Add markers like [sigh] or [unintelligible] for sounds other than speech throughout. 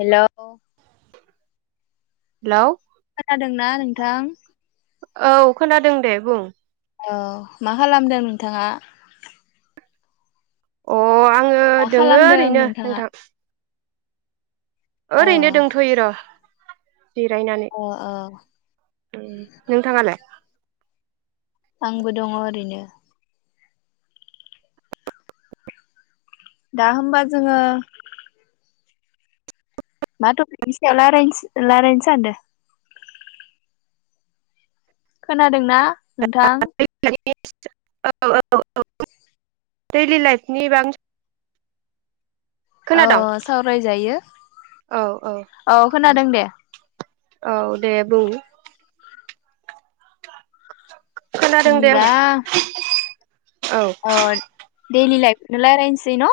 Hello hello खोनादोंना नोंथां औ खोनादों दे बुं औ मा खालामदों नोंथाङा अ आङो मा दोङो खालामदों ओरैनो नोंथाङा? नोंथां औ ओरैनो दंथ'यो र' जिरायनानै औ औ ओम नोंथाङालाय आंबो दङ ओरैनो दा होमबा जोङो मा थ'टपिकनि सायाव लारायनोस रायलायनो सानदों खोना दोंना नोंथां [unintelligible] औ औ औ दैलि लाइफनि बांसिन अ सावरायजायो औ खोनादों दे औ दे बुं खोनादों दे आंबो होमब्ला औ डेलि लाइफ नला खौनो राइलायनोसै न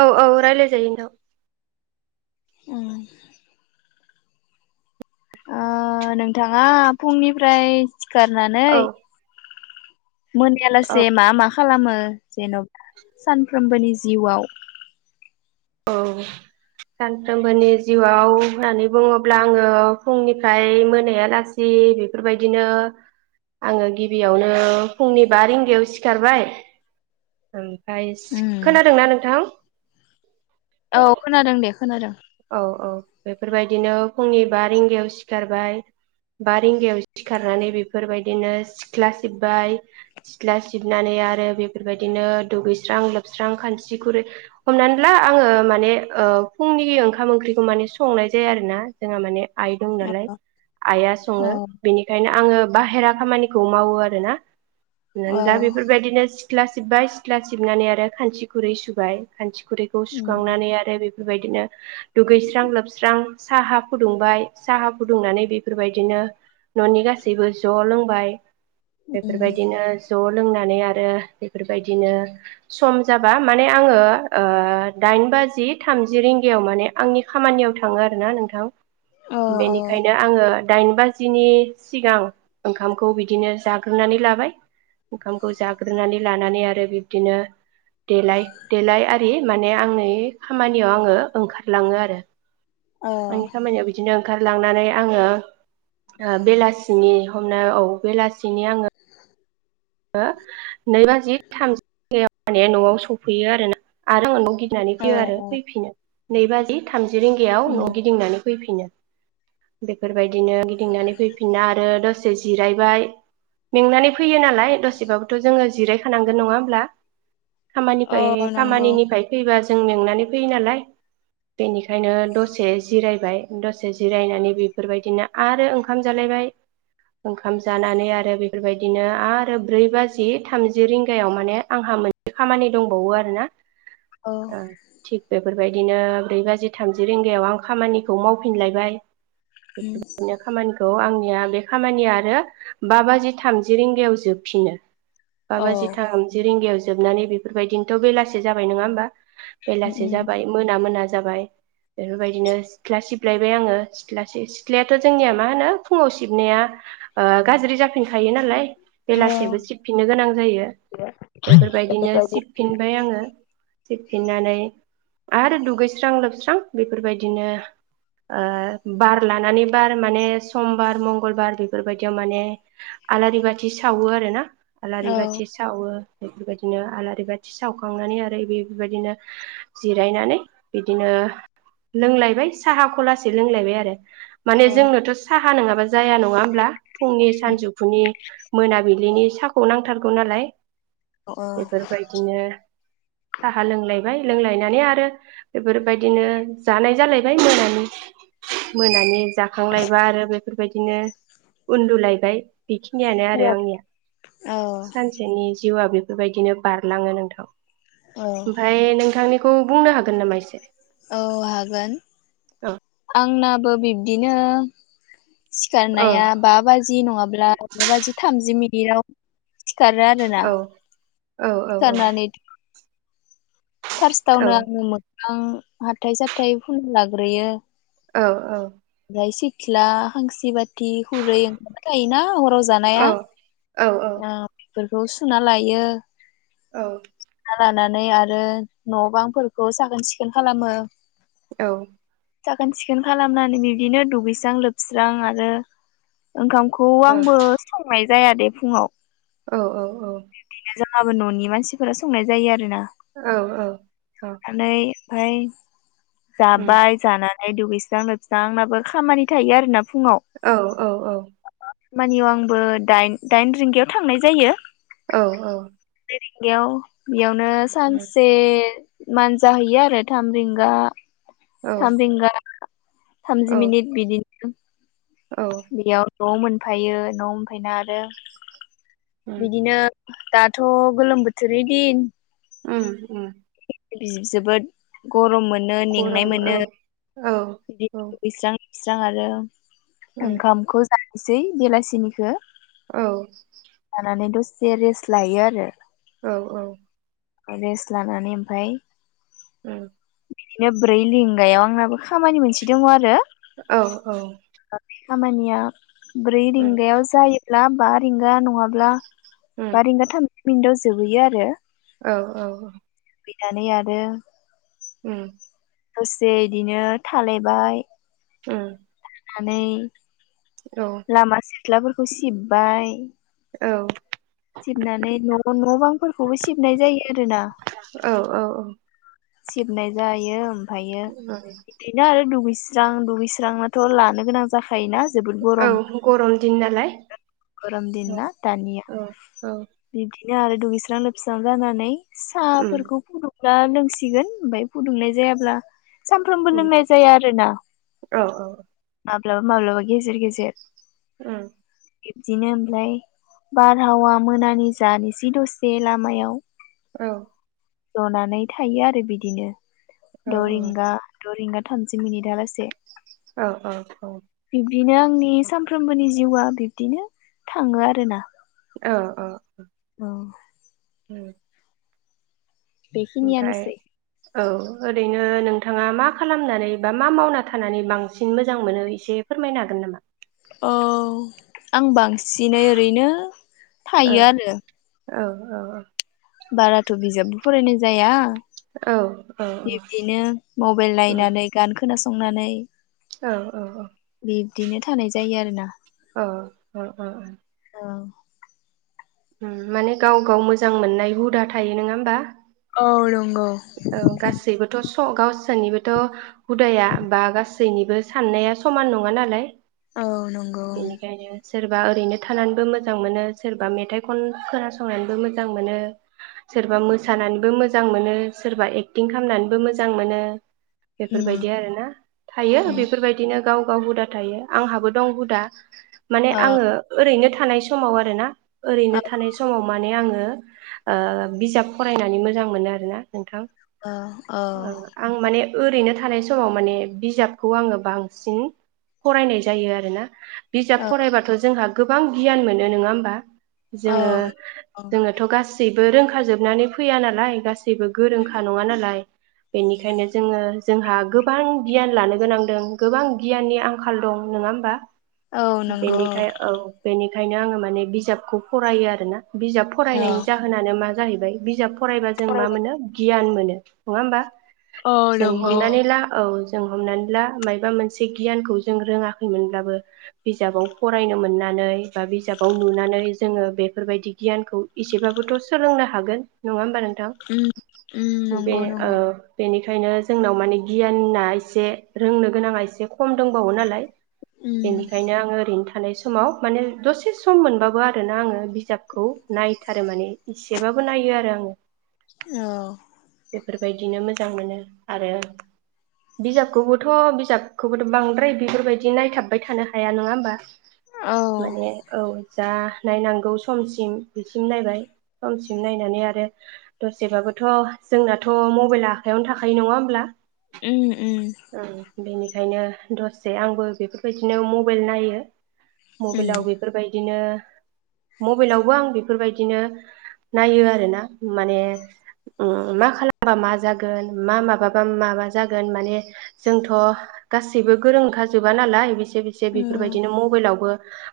औ औ रायलाय जायो नोंथां उम ओ नोंथाङा फुंनिफ्राय सिखारनानै औ मोनायालासे मा मा खालामो जेन'बा सानफ्रोमबोनि जिउआव औ सानफ्रोमबोनि जिउआव होननानै बुङोब्ला आङो फुंनिफ्राय मोनायालासि बेफोरबायदिनो आङो गिबियावनो फुंनि बा रिंगायाव सिखारबाय ओमफाय उम खोनादोंना नोंथां औ खोनादों दे खोनादों औ औ बेफोरबायदिनो फुंनि बा रिंगायाव सिखारबाय बा रिंगायाव सिखारनानै बेफोरबायदिनो सिख्ला सिबबाय सिख्ला सिबनानै आरो बेफोरबायदिनो दुगैस्रां लोबस्रां खानस्रि खुरै हमनानै ला आङो माने ओ फुंनि ओंखार ओंखाम ओंख्रिखौ माने संनाय जायो आरोना जोंहा माने आइ दं नालाय औ आइआ सङो बेनिखायनो आङो बाहेरा खामानिखौ मावो आरोना औ औ नों दा बेफोरबायदिनो सिथ्ला सिबबाय सिथ्ला सिबनानै आरो खान्सि खुरै सुबाय खा खुरैखौ सुखांनानै आरो बेबायदिनो दुगैस्रां लोबस्रां साहा फुदुंबाय साहा फुदुंनानै बेफोरबायदिनो न'नि गासैबो ज' लोंबाय बेफोरबायदिनो ज' लोंनानै आरो बेफोरबायदिनो सम जाबा माने आङो ओ दाइन बाजि थामजि रिंगायाव माने आंनि खामानियाव थाङो आरोना नोंथां बेनिखायनो आङो दाइन बाजिनि सिगां ओंखामखौ बिदिनो जाग्रोनानै लाबाय ओंखामखौ जाग्रोनानै लानानै आरो बिब्दिनो देलाय देलाय आरि माने आंनि खामानियाव आङो ओंखार लांओ आरो आंनि खामानिया बिदिनो ओंखारलांनानै आङो ओ बेलासिनि हमना औ बेलासिनि आङो ओ नै बाजि थामजि माने न'आव सफैयो आरोना आरो मोनबाव गि फैनानै औ फैयो आरो औ फैफिनो नै बाजि थामजि रिंगायाव न'आव गिदिंनानै फैफिनो बेफोरबायदिनो गिदिंनानै फैफिनना आरो दसे जिरायबाय मेंनानै फैयो नालाय दसेबाबोथ' जोङो जिरायखानांगोन नङा होमब्ला खामानिफ्राय औ नंगौ खामानिनिफ्राय फैबा जों मेंनानै फैयो नालाय बेनिखायनो दसे जिरायबाय दसे जिरायनानै बेफोरबायदिनो आरो ओंखाम जालायबाय ओंखाम जानानै आरो बेफोरबायदिनो आरो आरो ब्रै बाजि थामजि रिंगायाव माने आंहा मोनसे खामानि दंबावो आरोना औ ओ थिक बेफोरबाय बिदिनो ब्रै बाजि थामजि रिंगायाव आं खामानिखौ मावफिनलायबाय बेफोर बायदिनो खामानिखौ आं नो बे खामानिया आरो बा बाजि थामजि रिंगायाव जोब फिनो बा औ बाजि थाम जि रिंगायाव जोबनानै बेफोरबायदिनोथ' बेलासि जाबाय नङा होमबा बेलासे जाबाय मोना मोना जाबाय बेफोर बायदिनो सिथ्ला सिबलायबाय आङो सिथ सिथ्लायाथ' जोंनिया मा होनो फुङाव सिबनाया गाज्रि जाफिनखायो नालाय औ बेलासेबो सिबफिननो गोनां जायो बेफोर बायदिनो औ सिबफिनबाय आङो सिबफिननानै आरो दुगैस्रां लोबस्रां बेफोर बायदिनो ओ बार लानानै बार माने समबार मंगलबार बेफोरबायदियाव माने आलारि बाथि जि सावो आरो ना आलारि औ बाथि सावो बेफोर बायदिनो आलारि बाथि सावखांनानै आरो एसे इफोर बायदिनो जिरायनानै बिदिनो लोंलायबाय साहा लासैनो लोंलायबाय आरो माने औ जोंनोथ' साहा नङाबा जाया नङा होन ब्ला फुंनि सानजौफुनि मोनाबिलिनि साहाखौ नांथारगौ नालाय। औ बेफोर बायदिनो साहा लोंलाय ओ लोंलायनानै आरो बेफोर बायदिनो जानाय जालायबाय मोनानि। मोनानि जाखांलायबा आरो बेफोर बायदिनो उन्दुलायबाय बेखिनियानो आंनिया सानसेनि जिउआ बे बेबायदिनो बारलाङो नोंथां ओमफाय नोंथांनि खौ बुंनो हागोन नामा इसे? औ हागोन आंना बो बिब्दिनो औ सिखारनाया बा बाजि नङाब्ला बा बाजि थामजि मिनि बियाव सिखारो आरोना औ औ सिखारनानै औ फार्स्टावनो आङो मोखां हाथाय साथाय फुना लाग्रोयो। औ औ ओ सिथला खांसि बाथि खुरै ओंखार थायो ना हराव जानाया औ औ औ अ बेफोरखौ सुना लायो। औ लानानै आरो न बांफोरखौ साखोन सिखोन खालामो। औ साखोन सिखोन खालामनानै बिदिनो दुगैस्रां लोब स्रां आरो ओंखामखौ औ आंबो संनाय जाया दे फुङाव औ औ औ जोंहाबो ननि मानसिफोरा संनाय जायो आरो ना। औ औ माने ओमफ्राय उम जाबाय जाना दुगैस्रां लोबस्रां आंनाबो खामानि थायो आरो ना औ औ औ मानियाव आंबो दाइन दाइन रिंगायाव थांनाय जायो। औ औ रिंगायाव बेयाव नो सानसे जाहैयो आरो थाम रिंगा औ थामि रिंगा औ थामजि मनिट बिदि औ औ बेयाव न'आव मोनफायो न'आव मोनफैना आरो उम बिदिनो दाथ' गोलोम बोथोरनि दिन उम जोबोद गरम मोनो मोनो मेंनाय गरम औ मोनो औ बि औ दुगैस्रां दुगैस्रां आरो उम ओंखामखौ जाना बेलासिनिखौ औ जे रेस लायो आरो औ औ रेस्ट लानानै ओमफाय उम बिदिनो ब्रै लिंगायाव आंनाबो खामानि मोनसे दङ आरो औ औ खामानिया ब्रै रिंगायाव जायो ला बा रिंगा नङाब्ला बा रिंगा थाम मिन्दाव जोबोयो आरो औ औ औ बिनानै आरो उम दसे इदिनो थालायबाय उम नानै लामा सेर थ्लाफोरखौ सिबबाय औ सिबनानै न' न' बां बांफोरखौबो सिबनाय जायो आरोना औ सिबनाय जायो ओमफायो इदिनो आरो दुगैै सि स्रां दुगैस्रांनाथ' लानो गोनां जाख खायोना जोबोद औ गरम गरम दिन नालाय गरम दिन औ ना दानिया औ औ बिदि नो आरो दुगैस्रां लोबस्रां जानानै उम साहाफोरखौ फुदुं ना नोंसि सिगोन ओमफाय फुदुंनाय जायाब्ला सानफ्रामबो उम लोंनाय जाया आरोना औ माब्लाबा माब्लाबा गेजेर गेजेर उम बिब्दिनो ओमलाय बारहावा मोनानि जानिसै दसे लामायाव औ जनानै था थायो आरो बिदिनो द' औ रिंगा द रिंगा थामजि मिनिदा लासे ओ ओ औ बिनो आंनि सानफ्रोमबोनि जिउआ बिब्दिनो थाङो आरोना ओ ओ अ ओ बेखिनि आनोसै औ ओरैनो नोंथाङा मा खालामनानै बा मा मावना थानानै बांसिन मोजां मोनो एसे फोरमायनो हागोन नामा ओ आं बांसिन जिनै ओरैनो थायो आरो ओ ओ ओ बाराथ' बिजाबबो फरायनाय जाया औ औ बिब्दिनो मबाइल औ नायनानै गानखो खोनासंनानै बिब्दिनो थानाय जायो आरो ना ओ ओ ओ दा ओ माने गाव गाव मोजां मोननाय हुदा थायो नङा होमबा ओ नंगौ औ गासैबोथ' स गावसोरनिबोथ' हुदाया बा गासै गासैनिबो साननाया समान नङा नालाय औ नंगौ बेनिखायनो सोरबा ओरैनो थानानैबो मोजां मोनो सोरबा मेथाइ खन खोनासंनानैबो मोजां मोनो सोरबा मोसानानैबो मोजां मोनो सोरबा एक्टिं खालामनानैबो मोजां मोनो बेफोर उम बायदि आरोना थायो उम बेफोर बायदिनो गाव गाव हुदा थायो आंहाबो दं हुदा माने औ आङो ओरैनो थानाय समाव आरोना औ ओरैनो थानाय समाव माने आङो ओ बिजाब फरायनानै मोजां मोनो आरोना नोंथां अ औ ओ आं माने ओरैनो थानाय समाव माने बिजाबखौ आङो बांसिन फरायनाय जायो आरोना बिजाब औ फरायबाथ' जोंहा गोबां गियान मोनो नङा होमबा जोङो औ जोङोथ' गासै रावबो रोंखा जोबनानै फैया नालाय गासैबो गोरोंखा नङा नालाय बेनिखायनो जोङो जोंहा गोबां गियान लानो गोनांदों गोबां गियाननि आंखाल दं नङा होमबा औ नंगौ बेनिखाय औ बेनि ओंखायनो आङो माने बिजाबखौ फरायो आरो ना बिजाब औ फरायनायनि जाहोनानो मा जाहैबाय बिजाब फरायबा जों मा फरायबाय मोनो गियान मोनो नङा होमबा जों उम हमनानै ला औ जों हमनानै ला मायबा मोनसे गियानखौ जों रोङाखैमोनब्लाबो बिजाबाव फरायनो मोननानै बा बिजाबाव नुनानै जोङो बेफोरबायदि गियानखौ एसेबाबोथ' सोलोंनो हागोन नङा होमबा नोंथां उम बे नंगौ ओ बे नंगौ बेनिखायनो जोंनाव माने गियाना एसे रोंनो गोनाङा एसे खम दंबावो नालाय उम बेनिखायनो आङो ओरैनो थाखाय थानाय समाव माने दसे सम मोनबाबो आरोना आङो बिजाबखौ नायथारो माने इसेबाबो नायो आरो आङो औ बेफोरबायदिनो मोजां मोनो आरो बिजाबखौबोथ' बिजाबखौबोथ' बांद्राय बेफोरबायदि नायथाबबाय थानो हाया नङा होमबा औ माने औ जा नायनांगौ समसिम बिसिम नायबाय समसिम नायनानै आरो दसेबाबो थ' जोंनाथ' मबाइल आखायावनो थाखायो नङा होमब्ला उम उम ओं बेनिखायनो दसे आंबो बेफोरबायदिनो मबाइल नायो मबाइलाव बेफोरबायदिनो मबाइलावबो आं बेफोरबायदिनो नायो आरोना माने उम मा खालामबा मा जागोन मा माबाबा माबा जागोन माने जोंथ' गासैबो गोरों नंखाजोबा नालाय एसे एसे उम बेफोरबायदिनो मबाइलावबो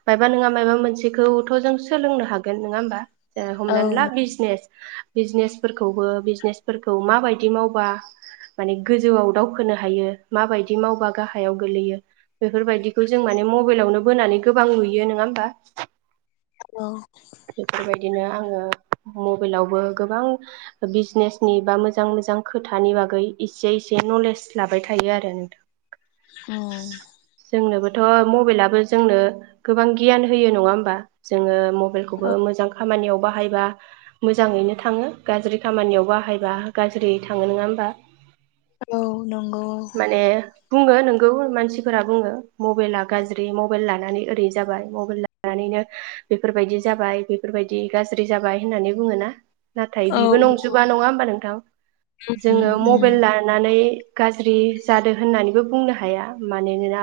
मायबा नोंङा मायबा मोनसेखौथ' जों सोलोंनो हागोन नङा होमबा औ हमनानै ला बिजनेस बिजनेसफोरखौबो बिजनेसफोरखौ माबायदि मावबा माने गोजौआव दाउ खौनो हायो माबायदि मावबा गाहायाव गोलैयो बेफोरबायदिखौ जों माने मबाइलावनो बोनानै गोबां नुयो नङा होमबा औ दिनो आङो मबाइलावबो गोबां बिजनेसनि बा मोजां मोजां खोथानि बागै इसे एसे नलेज लाबाय थायो आरो नोंथां औ थ' मबाइलाबो जोंनो गोबां गियान होयो नङा होमबा जोङो मबाइलखौबो मोजां खामानियाव बाहायबा मोजाङैनो थाङो गाज्रि खामानियाव बाहायबा गाज्रियै थाङो नङा होमबा औ नंगौ माने बुङो नंगौ मानसिफोरा बुङो मबाइला गाज्रि मबाइल लानानै ओरै जाबाय मबाइल लानानैनो बेफोरबायदि जाबाय बेफोरबायदि गाज्रि जाबाय होननानै बुङो ना नाथाय बिबो औ नंजोबा नङा होमबा नोंथां जोङो उम उम मबाइल लानानै गाज्रि जादों होननानैबो बुंनो हाया मानोना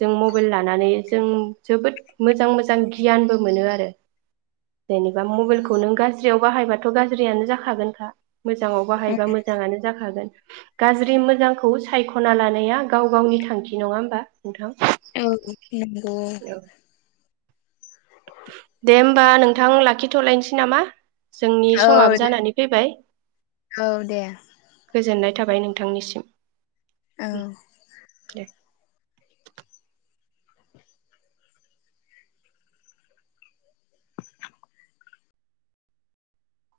जों मबाइल लानानै जों जोबोद मोजां मोजां गियानबो मोनो आरो जेनेबा मबाइलखौ नों गाज्रियाव बाहायबाथ' गाज्रियानो जाखागोनखा मोजाङाव बाहायबा मोजाङानो जाखागोन गाज्रि मो जांखौ सायख'ना लानाया गाव गावनि थांखि नङा होमबा नोंथां औ नंगौ औ दे होमबा नोंथां लाखिथ'लायनोसै नामा जोंनि औ समाबो जानानै फैबाय औ दे गोजोननाय थाबाय नोंथांनिसिम औ दे [inaudible]